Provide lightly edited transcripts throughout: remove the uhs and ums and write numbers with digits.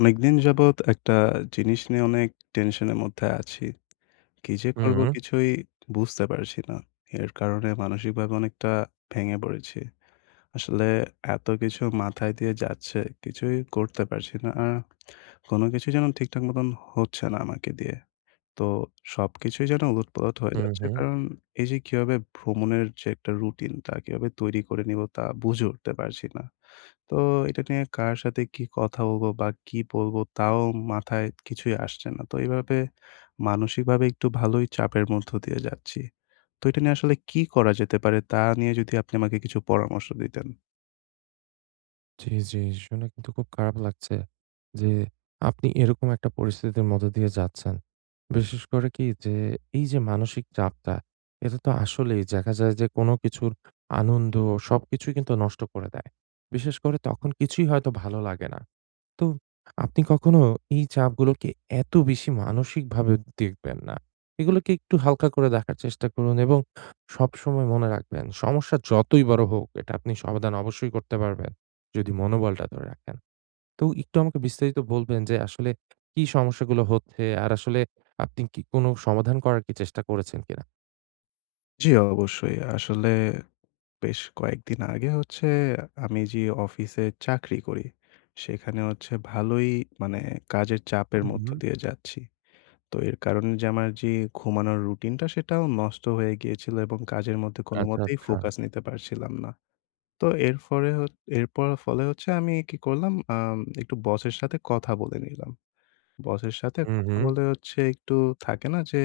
অনেকদিন যাবৎ একটা জিনিস নিয়ে অনেক টেনশনের মধ্যে আছি। কি যে করব হুম, কিছুই বুঝতে পারছি না। এর কারণে মানসিকভাবে অনেকটা ভেঙে পড়েছি। আসলে এত কিছু মাথায় দিয়ে যাচ্ছে, কিছুই করতে পারছি না। আর কোন কিছুই যেন ঠিকঠাক মতন হচ্ছে না আমাকে দিয়ে। তো সবকিছুই যেন উলটপালট হয়ে হুম, যাচ্ছে। হুম। কারণ এই যে কিভাবে ভ্রমণের যে একটা রুটিন তা কিভাবে তৈরি করে নিব তা বুঝে উঠতে পারছি না। তো এটা নিয়ে কার সাথে কি কথা বলবো বা কি বলবো তাও মাথায় কিছুই আসছে না। তো এভাবে মানসিকভাবে একটু ভালোই চাপের মধ্য দিয়ে যাচ্ছি। তো এটা নিয়ে আসলে কি করা যেতে পারে তা নিয়ে যদি আপনি আমাকে কিছু পরামর্শ দিতেন। জি, জি। শুনে কিন্তু খুব খারাপ লাগছে যে আপনি এরকম একটা পরিস্থিতির মধ্য দিয়ে যাচ্ছেন। বিশেষ করে কি যে এই যে মানসিক চাপটা, এটা তো আসলেই দেখা যায় যে কোনো কিছুর আনন্দ সবকিছুই কিন্তু নষ্ট করে দেয়। বিশেষ করে তখন কিছুই হয়তো ভালো লাগে না। তো আপনি কখনো এই চাপগুলোকে এত বেশি মানসিকভাবে দেখবেন না। এগুলোকে একটু হালকা করে দেখার চেষ্টা করুন এবং সবসময় মনে রাখবেন, সমস্যা যতই বড় হোক, এটা আপনি সমাধান অবশ্যই করতে পারবেন, যদি মনোবলটা ধরে রাখেন। তো একটু আমাকে বিস্তারিত বলবেন যে আসলে কি সমস্যাগুলো হচ্ছে? আর আসলে আপনি কি কোনো সমাধান করার কি চেষ্টা করেছেন কিনা? জি, অবশ্যই। আসলে বেশ কয়েকদিন আগে হচ্ছে আমি যে অফিসে চাকরি করি, সেখানে হচ্ছে ভালোই মানে কাজের চাপের হুম, মধ্য হুম। দিয়ে যাচ্ছি। তো এর কারণে যে আমার যে ঘুমানোর রুটিনটা সেটাও নষ্ট হয়ে গিয়েছিল এবং কাজের মধ্যে আচ্ছা, কোনোমতেই আচ্ছা। ফোকাস নিতে পারছিলাম না। তো এর ফরে হ এরপর ফলে হচ্ছে আমি কি করলাম একটু বসের সাথে কথা বলে নিলাম। বসের সাথে হুম, কথা হুম। বলে হচ্ছে একটু থাকে না যে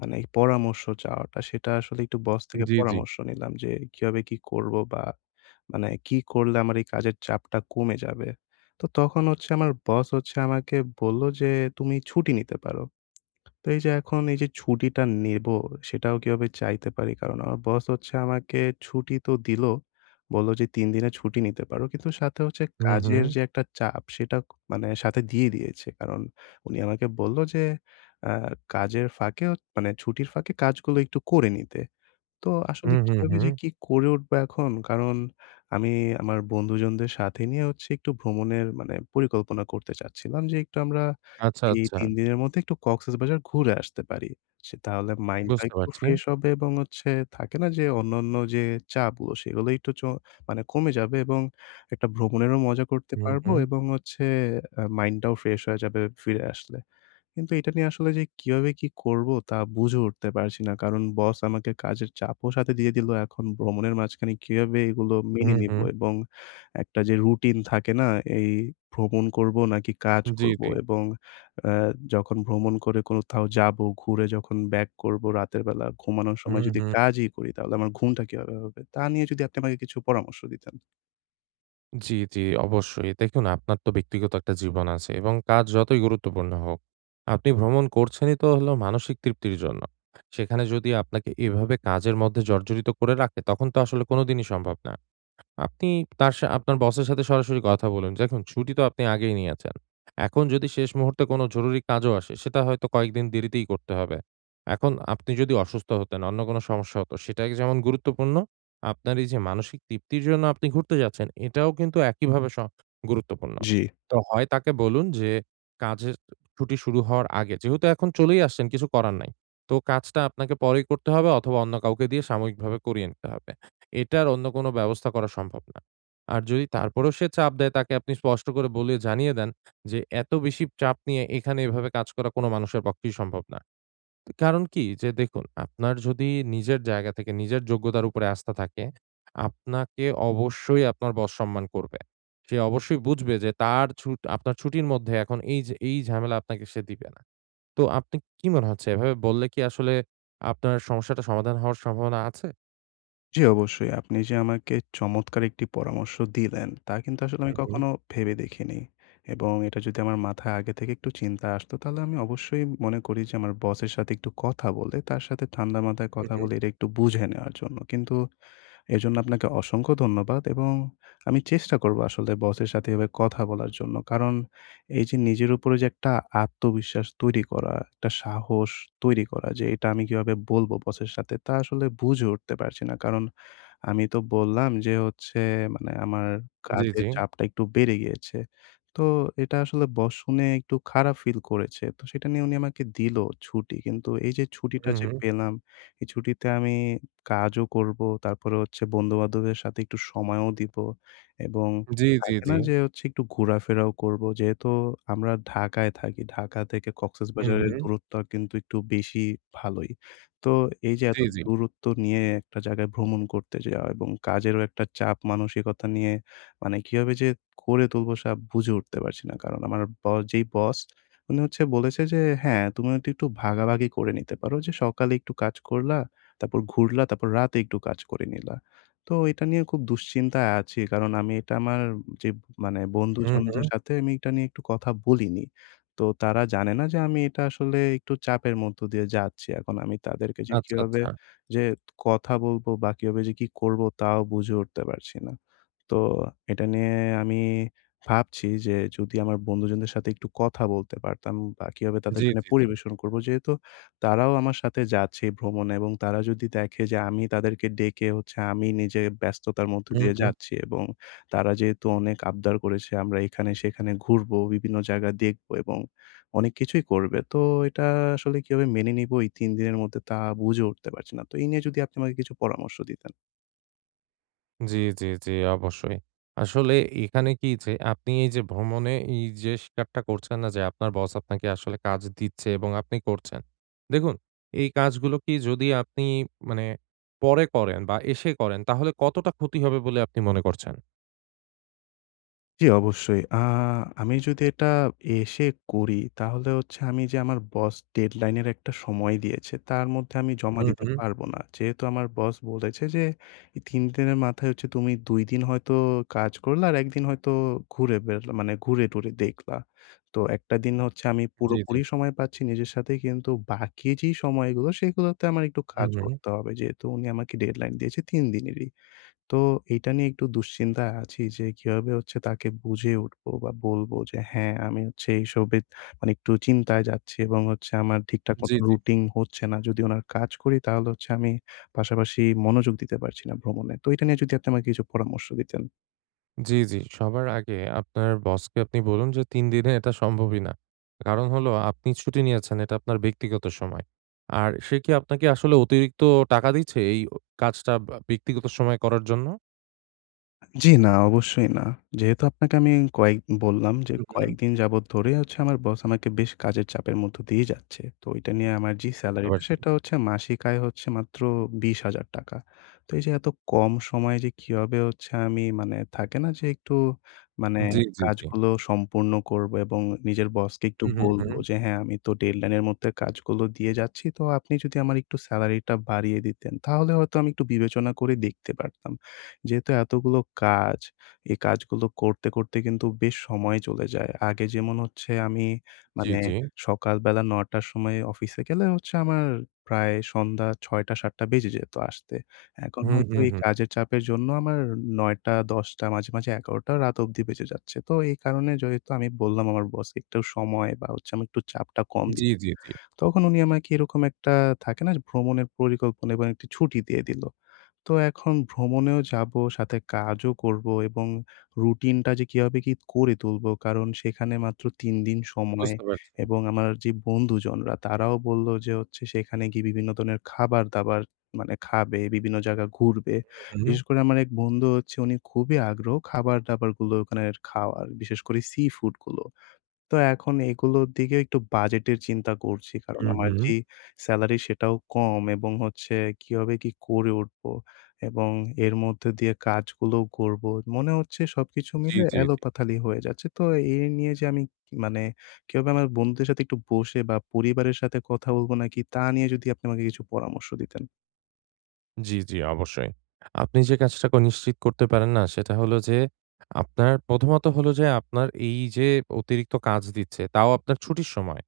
মানে এই পরামর্শ চাওয়াটা সেটা আসলে একটু বস থেকে জি, জি। পরামর্শ নিলাম যে কিভাবে কি করবো বা মানে কি করলে আমার এই কাজের চাপটা কমে যাবে। তো তখন হচ্ছে আমার বস হচ্ছে আমাকে বলল যে, "তুমি ছুটি নিতে পারো।" তো এই যে এখন এই যে ছুটিটা নেব সেটাও কিভাবে চাইতে পারি? কারণ আমার বস হচ্ছে আমাকে ছুটি তো দিল। বলল যে ৩ দিনের ছুটি নিতে পারো। কিন্তু সাথে হচ্ছে হুম, হুম। কাজের যে একটা চাপ সেটা মানে সাথে দিয়ে দিয়েছে। কারণ উনি আমাকে বলল যে, আ কাজের ফাঁকে মানে ছুটির ফাঁকে কাজগুলো একটু করে নিতে। তো আসলে হুম, হুম, কিভাবে হুম। যে কি করে উঠবো এখন? কারণ আমি আমার বন্ধুজনদের সাথে নিয়ে হচ্ছে একটু ভ্রমণের মানে পরিকল্পনা করতে চাচ্ছিলাম যে একটু আমরা আচ্ছা, এই আচ্ছা। ৩ দিনের মধ্যে একটু কক্সবাজার ঘুরে আসতে পারি। সে তাহলে মাইন্ডটা বুঝতে একটু পারছি। ফ্রেশ হবে এবং হচ্ছে থাকে না যে অন্যান্য যে চাপগুলো সেগুলো একটু মানে কমে যাবে এবং একটা ভ্রমণেরও মজা করতে হুম, পারবো হুম। এবং হচ্ছে মাইন্ডটাও ফ্রেশ হয়ে যাবে ফিরে আসলে। কিন্তু এটা নিয়ে আসলে যে কিভাবে কি করব তা বুঝে উঠতে পারছি না। কারণ বস আমাকে কাজের চাপও সাথে দিয়ে দিল। এখন ভ্রমণের মাঝখানে কিভাবে এগুলো হুম, মেনে নিব? হুম। এবং একটা যে রুটিন থাকে না? এই ভ্রমণ করব নাকি কাজ জি, করব? জি। এবং আ যখন ভ্রমণ করে কোথাও যাব, ঘুরে যখন ব্যাক করব রাতের বেলা ঘুমানোর হুম, সময় যদি হুম। কাজই করি তাহলে আমার ঘুমটা কিভাবে হবে? তা নিয়ে যদি আপনি আমাকে কিছু পরামর্শ দিতেন। জি, জি, অবশ্যই। দেখুন আপনার তো ব্যক্তিগত একটা জীবন আছে এবং কাজ যতই গুরুত্বপূর্ণ হোক, আপনি ভ্রমণ করছেনই তো হলো মানসিক তৃপ্তির জন্য। সেখানে যদি আপনাকে এভাবে কাজের মধ্যে জর্জরিত করে রাখে, তখন তো আসলে কোনোদিনই সম্ভব না। আপনি তার সা আপনার বসের সাথে সরাসরি কথা বলুন। দেখুন ছুটি তো আপনি আগেই নিয়েছেন। এখন যদি শেষ মুহূর্তে কোনো জরুরি কাজও আসে, সেটা হয়তো কয়েকদিন দেরিতেই করতে হবে। এখন আপনি যদি অসুস্থ হতেন, অন্য কোনো সমস্যা হতো, সেটাকে যেমন গুরুত্বপূর্ণ, আপনার এই যে মানসিক তৃপ্তির জন্য আপনি ঘুরতে যাচ্ছেন, এটাও কিন্তু একইভাবে গুরুত্বপূর্ণ। জি। তো হয় তাকে বলুন যে, কাজের ছুটি শুরু হওয়ার আগে যেহেতু এখন চলেই আসছেন, কিছু করার নাই। তো কাজটা আপনাকে পরেই করতে হবে অথবা অন্য কাউকে দিয়ে সাময়িকভাবে করিয়ে নিতে হবে। এটার অন্য কোনো ব্যবস্থা করা সম্ভব না। আর যদি তারপরেও সে চাপ দেয় তাকে আপনি স্পষ্ট করে বলে জানিয়ে দেন যে, "এত বেশি চাপ নিয়ে এখানে এভাবে কাজ করা কোনো মানুষের পক্ষেই সম্ভব না।" কারণ কি? যে দেখুন, আপনার যদি নিজের জায়গা থেকে নিজের যোগ্যতার উপরে আস্থা থাকে, আপনাকে অবশ্যই আপনার বস সম্মান করবে। সে অবশ্যই বুঝবে যে তার ছুট আপনার ছুটির মধ্যে এখন এই যে এই ঝামেলা আপনাকে সে দিবে না। তো আপনি কি মনে হচ্ছে এভাবে বললে কি আসলে আপনার সমস্যাটা সমাধান হওয়ার সম্ভাবনা আছে? জি, অবশ্যই। আপনি যে আমাকে চমৎকার একটি পরামর্শ দিলেন, তা কিন্তু আসলে হু, আমি হু, কখনো ভেবে দেখিনি। এবং এটা যদি আমার মাথায় আগে থেকে একটু চিন্তা আসতো, তাহলে আমি অবশ্যই মনে করি যে আমার বসের সাথে একটু কথা বলে, তার সাথে ঠান্ডা মাথায় হু, কথা হু। বলে এটা একটু বুঝে নেওয়ার জন্য। কিন্তু এজন্য আপনাকে অসংখ্য ধন্যবাদ এবং আমি চেষ্টা করব আসলে বসের সাথে এভাবে কথা বলার জন্য। কারণ এই যে নিজের উপরে যে একটা আত্মবিশ্বাস তৈরি করা, একটা সাহস তৈরি করা যে এটা আমি কিভাবে বলবো বসের সাথে তা আসলে বুঝে উঠতে পারছি না। কারণ আমি তো বললাম যে হচ্ছে মানে আমার জি, জি। কাজের চাপটা একটু বেড়ে গিয়েছে। তো এটা আসলে বস শুনে একটু খারাপ ফিল করেছে। তো সেটা নিয়ে উনি আমাকে দিল ছুটি। কিন্তু এই যে ছুটিটা হুম, যে হুম। পেলাম, এই ছুটিতে আমি কাজও করব, তারপরে হচ্ছে বন্ধু-বান্ধবদের সাথে একটু সময়ও দিব এবং জি, জি, থাকে জি। না যে হচ্ছে একটু ঘোরাফেরাও করবো। যেহেতু আমরা ঢাকায় থাকি। ঢাকা থেকে হুম, কক্সবাজারের হুম। দূরত্বটা কিন্তু একটু বেশি ভালোই। তো এই যে জি, এত জি। দূরত্ব নিয়ে একটা জায়গায় ভ্রমণ করতে যাওয়া এবং কাজেরও একটা চাপ মানসিকতা নিয়ে মানে কিভাবে যে করে তুলবো সাব বুঝে উঠতে পারছি না। কারণ আমার যেই বস উনি হচ্ছে বলেছে যে, "হ্যাঁ, তুমি হয়তো একটু ভাগাভাগি করে নিতে পারো যে সকালে একটু কাজ করলা, তারপর ঘুরলা, তারপর রাতে একটু কাজ করে নিলা।" তো এটা নিয়ে খুব দুশ্চিন্তায় আছি। কারণ আমি এটা আমার যে মানে হুম, হুম। বন্ধুজনদের সাথে আমি এটা নিয়ে একটু কথা বলিনি। তো তারা জানে না যে আমি এটা আসলে একটু চাপের মধ্য দিয়ে যাচ্ছি। এখন আমি তাদেরকে যে আচ্ছা, কিভাবে আচ্ছা। যে কথা বলবো বা কিভাবে যে কি করবো তাও বুঝে উঠতে পারছি না। তো এটা নিয়ে আমি ভাবছি যে যদি আমার বন্ধুজনদের সাথে একটু কথা বলতে পারতাম বা কিভাবে তাদের জি, সামনে জি, জি। পরিবেশন করবো। যেহেতু তারাও আমার সাথে যাচ্ছে এই ভ্রমণে এবং তারা যদি দেখে যে আমি তাদেরকে ডেকে হচ্ছে আমি নিজে ব্যস্ততার মধ্য হুম, দিয়ে হুম। যাচ্ছি এবং তারা যেহেতু অনেক আবদার করেছে আমরা এখানে সেখানে ঘুরবো, বিভিন্ন জায়গা দেখবো এবং অনেক কিছুই করবে। তো এটা আসলে কিভাবে মেনে নিবো এই ৩ দিনের মধ্যে তা বুঝে উঠতে পারছি না। তো এই নিয়ে যদি আপনি আমাকে কিছু পরামর্শ দিতেন। জি, জি, জি, অবশ্যই। আসলে এখানে কি যে আপনি এই যে ভ্রমণে এই যে স্বীকারটা করছেন না যে আপনার বস আপনাকে আসলে কাজ দিচ্ছে এবং আপনি করছেন। দেখুন এই কাজগুলো কি যদি আপনি মানে পরে করেন বা এসে করেন তাহলে কতটা ক্ষতি হবে বলে আপনি মনে করছেন? জি, অবশ্যই। আমি যদি এটা এসে করি তাহলে হচ্ছে আমি যে আমার বস ডেডলাইন এর একটা সময় দিয়েছে, তার মধ্যে আমি জমা হুম, দিতে হুম। পারবো না। যেহেতু আমার বস বলেছে যে, "এই ৩ দিনের মাথায় হচ্ছে তুমি ২ দিন হয়তো কাজ করলা আর ১ দিন হয়তো ঘুরে বেড়ালা মানে ঘুরে-টুরে দেখলা।" তো একটা দিন হচ্ছে আমি জি, জি। পুরোপুরি সময় পাচ্ছি নিজের সাথে কিন্তু বাকি যে সময়গুলো সেগুলোতে আমার একটু হুম, কাজ হুম। করতে হবে। যেহেতু উনি আমাকে ডেডলাইন দিয়েছে ৩ দিনেরই। তো এইটা নিয়ে একটু দুশ্চিন্তায় আছি যে কিভাবে হচ্ছে তাকে বুঝিয়ে উঠবো বা বলবো যে হ্যাঁ আমি হচ্ছে এইসবে মানে একটু চিন্তায় যাচ্ছি এবং হচ্ছে আমার ঠিকঠাক জি, মতো জি। রুটিন হচ্ছে না। যদি ওনার কাজ করি তাহলে হচ্ছে আমি পাশাপাশি মনোযোগ দিতে পারছি না ভ্রমণে। তো এটা নিয়ে যদি আপনি আমাকে কিছু পরামর্শ দিতেন। জি, জি। সবার আগে আপনার বসকে আপনি বলুন যে ৩ দিনে এটা সম্ভবই না। কারণ হলো আপনি ছুটি নিয়েছেন এটা আপনার ব্যক্তিগত সময়। আর সে কি আপনাকে আসলে অতিরিক্ত টাকা দিচ্ছে এই কাজটা বা ব্যক্তিগত সময় করার জন্য? জি, না, অবশ্যই না। যেহেতু আপনাকে আমি কয়েক বললাম যে, হু, হুম। কয়েকদিন যাবৎ ধরে হচ্ছে আমার বস আমাকে বেশ কাজের চাপের মধ্য দিয়েই যাচ্ছে। তো এটা নিয়ে আমার যে বুঝতে সেলারিটা পারছি। সেটা হচ্ছে মাসিক আয় হচ্ছে মাত্র ৳২০,০০০। তো এই যে এত কম সময়ে যে কিভাবে হচ্ছে আমি মানে থাকে না যে একটু মানে জি, জি, জি। কাজগুলো সম্পূর্ণ করবো এবং নিজের বসকে একটু হু, হু, হু। বলবো যে, "হ্যাঁ, আমি তো ডেডলাইন এর মধ্যে কাজগুলো দিয়ে যাচ্ছি। তো আপনি যদি আমার একটু সেলারিটা বাড়িয়ে দিতেন তাহলে হয়তো আমি একটু বিবেচনা করে দেখতে পারতাম।" যেহেতু এতগুলো কাজ, এই কাজগুলো করতে, করতে কিন্তু বেশ সময় চলে যায়। আগে যেমন হচ্ছে আমি জি, মানে জি। সকালবেলা ৯:০০ র সময় অফিসে গেলে হচ্ছে আমার প্রায় সন্ধ্যা ৬:০০-৭:০০ বেজে যেত আসতে। এখন হু, হয়তো হু, এই হু। কাজের চাপের জন্য আমার ৯:০০-১০:০০ মাঝে, মাঝে ১১:০০ রাত অবধি বেজে যাচ্ছে। তো এই কারণে যেহেতু আমি বললাম আমার বসকে একটু সময় বা হচ্ছে আমি একটু চাপটা কম দিই। জি, জি, জি। তখন উনি আমাকে এরকম একটা থাকে না যে ভ্রমণের পরিকল্পনা এবং একটি ছুটি দিয়ে দিল। তো এখন ভ্রমণেও যাবো, সাথে কাজও করবো এবং রুটিনটা যে কিভাবে কি করে তুলবো? কারণ সেখানে মাত্র ৩ দিন সময় বুঝতে পারছি। এবং আমার যে বন্ধুজনরা তারাও বলল যে হচ্ছে সেখানে গিয়ে বিভিন্ন ধরনের খাবার-দাবার মানে খাবে, বিভিন্ন জায়গা ঘুরবে। হু, বিশেষ করে আমার এক বন্ধু হচ্ছে উনি খুবই আগ্রহ খাবার-দাবারগুলো ওখানের খাওয়ার, বিশেষ করে সি ফুড গুলো। তো এখন এগুলোর দিকে একটু বাজেটের চিন্তা করছি। কারণ হু, হু, আমার যে সেলারি সেটাও কম এবং হচ্ছে কিভাবে কি করে উঠবো এবং এর মধ্যে দিয়ে কাজগুলোও করবো। মনে হচ্ছে সবকিছু জি, মিলে জি, জি। এলোপাথালি হয়ে যাচ্ছে। তো এই নিয়ে যে আমি মানে কিভাবে আমার বন্ধুদের সাথে একটু বসে বা পরিবারের সাথে কথা বলবো নাকি তা নিয়ে যদি আপনি আমাকে কিছু পরামর্শ দিতেন। জি, জি, অবশ্যই। আপনি যে কাজটা ক নিশ্চিত করতে পারেন না সেটা হলো যে, আপনার প্রথমত হলো যে আপনার এই যে অতিরিক্ত কাজ দিচ্ছে তাও আপনার ছুটির সময়।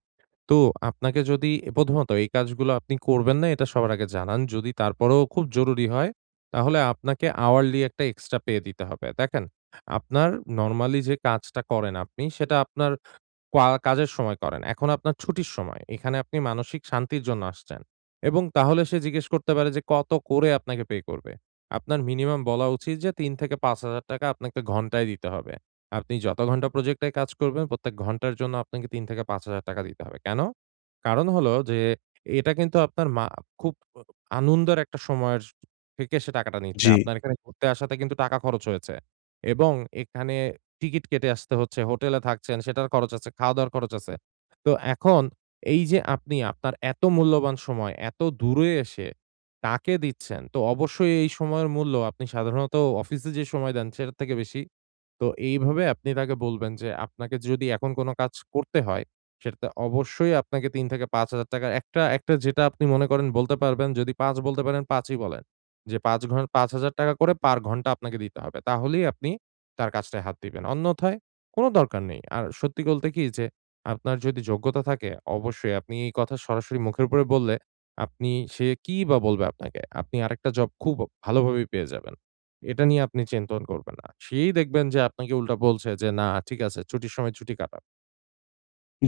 তো আপনাকে যদি প্রথমত এই কাজগুলো আপনি করবেন না এটা সবার আগে জানান। যদি তারপরেও খুব জরুরি হয় তাহলে আপনাকে hourly একটা এক্সট্রা পে দিতে হবে। দেখেন, আপনার নরমালি যে কাজটা করেন আপনি সেটা আপনার কাজের সময় করেন। এখন আপনার ছুটির সময়। এখানে আপনি মানসিক শান্তির জন্য আসছেন এবং তাহলে সে জিজ্ঞেস করতে পারে যে কত করে আপনাকে পে করবে? আপনার মিনিমাম বলা উচিত যে ৩,০০০ থেকে ৳৫,০০০ আপনাকে ঘন্টায় দিতে হবে। আপনি যত ঘন্টা প্রজেক্টে কাজ করবেন প্রত্যেক ঘন্টার জন্য আপনাকে ৩,০০০ থেকে ৳৫,০০০ দিতে হবে। কেন? কারণ হলো যে এটা কিন্তু আপনার মা খুব আনন্দের একটা সময়ের থেকে সে টাকাটা নিচ্ছে। জি। আপনার এখানে ঘুরতে আসাতে কিন্তু টাকা খরচ হয়েছে এবং এখানে টিকিট কেটে আসতে হচ্ছে, হোটেলে থাকছেন, সেটার খরচ আছে, খাওয়া-দাওয়ার খরচ আছে। তো এখন এই যে আপনি আপনার এত মূল্যবান সময় এত দূরে এসে তাকে দিচ্ছেন, তো অবশ্যই এই সময়ের মূল্য আপনি সাধারণত অফিসে যে সময় দেন সেটার থেকে বেশি। তো এইভাবে আপনি তাকে বলবেন যে আপনাকে যদি এখন কোন কাজ করতে হয়, সেটাতে অবশ্যই আপনাকে ৩,০০০ থেকে ৳৫,০০০ একটা একটা যেটা আপনি মনে করেন বলতে পারবেন যদি ৫ বলতে পারেন ৫ই বলেন। যে ৫ ঘন ৳৫,০০০ করে পার ঘন্টা আপনাকে দিতে হবে। তাহলেই আপনি তার কাজটায় হাত দিবেন। অন্যথায় কোনো দরকার নেই। আর সত্যি বলতে কি যে আপনার যদি যোগ্যতা থাকে অবশ্যই আপনি এই কথা সরাসরি মুখের উপরে বললে আপনি সে কিই বা বলবে আপনাকে? আপনি আরেকটা জব খুব ভালোভাবেই পেয়ে যাবেন। এটা নিয়ে আপনি চিন্তন করবেন না। সেই দেখবেন যে আপনাকে উল্টা বলছে যে, "না ঠিক আছে ছুটির সময় ছুটি কাটাও।"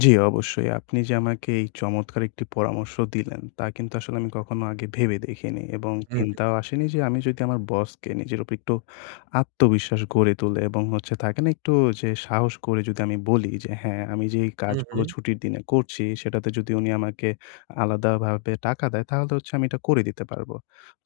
জি, অবশ্যই। আপনি যে আমাকে এই চমৎকার একটি পরামর্শ দিলেন, তা কিন্তু আসলে আমি কখনো আগে ভেবে দেখিনি এবং হুম, চিন্তাও আসেনি যে আমি যদি আমার বসকে নিজের উপর একটু আত্মবিশ্বাস গড়ে তুলে এবং হচ্ছে থাকে না একটু যে সাহস করে যদি আমি বলি যে হ্যাঁ, আমি যে এই হুম, কাজগুলো হুম। ছুটির দিনে করছি সেটাতে যদি উনি আমাকে আলাদাভাবে টাকা দেয় তাহলে হচ্ছে আমি এটা করে দিতে পারবো।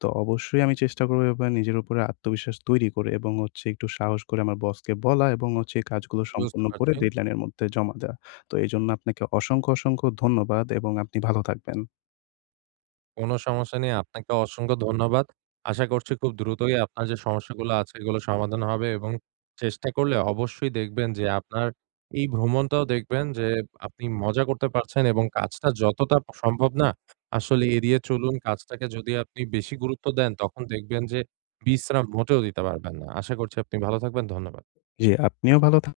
তো অবশ্যই আমি চেষ্টা করব এভাবে নিজের উপরে আত্মবিশ্বাস তৈরি করে এবং হচ্ছে একটু সাহস করে আমার বসকে বলা এবং হচ্ছে এই কাজগুলো বুঝতে সম্পন্ন করে পারছি। ডেডলাইনের মধ্যে জমা দেয়া। তো এজন্য আপনাকে অসংখ্য, অসংখ্য ধন্যবাদ এবং আপনি ভালো থাকবেন। কোনো সমস্যা নেই। আপনাকে অসংখ্য ধন্যবাদ। আশা করছি খুব দ্রুতই আপনার যে সমস্যাগুলো আছে এগুলো সমাধান হবে এবং চেষ্টা করলে অবশ্যই দেখবেন যে আপনার এই ভ্রমণটাও দেখবেন যে আপনি মজা করতে পারছেন এবং কাজটা যতটা সম্ভব না আসলে এড়িয়ে চলুন। কাজটাকে যদি আপনি বেশি গুরুত্ব দেন তখন দেখবেন যে বিশ্রাম মোটেও দিতে পারবেন না। আশা করছি আপনি ভালো থাকবেন। ধন্যবাদ। জি, আপনিও ভালো থা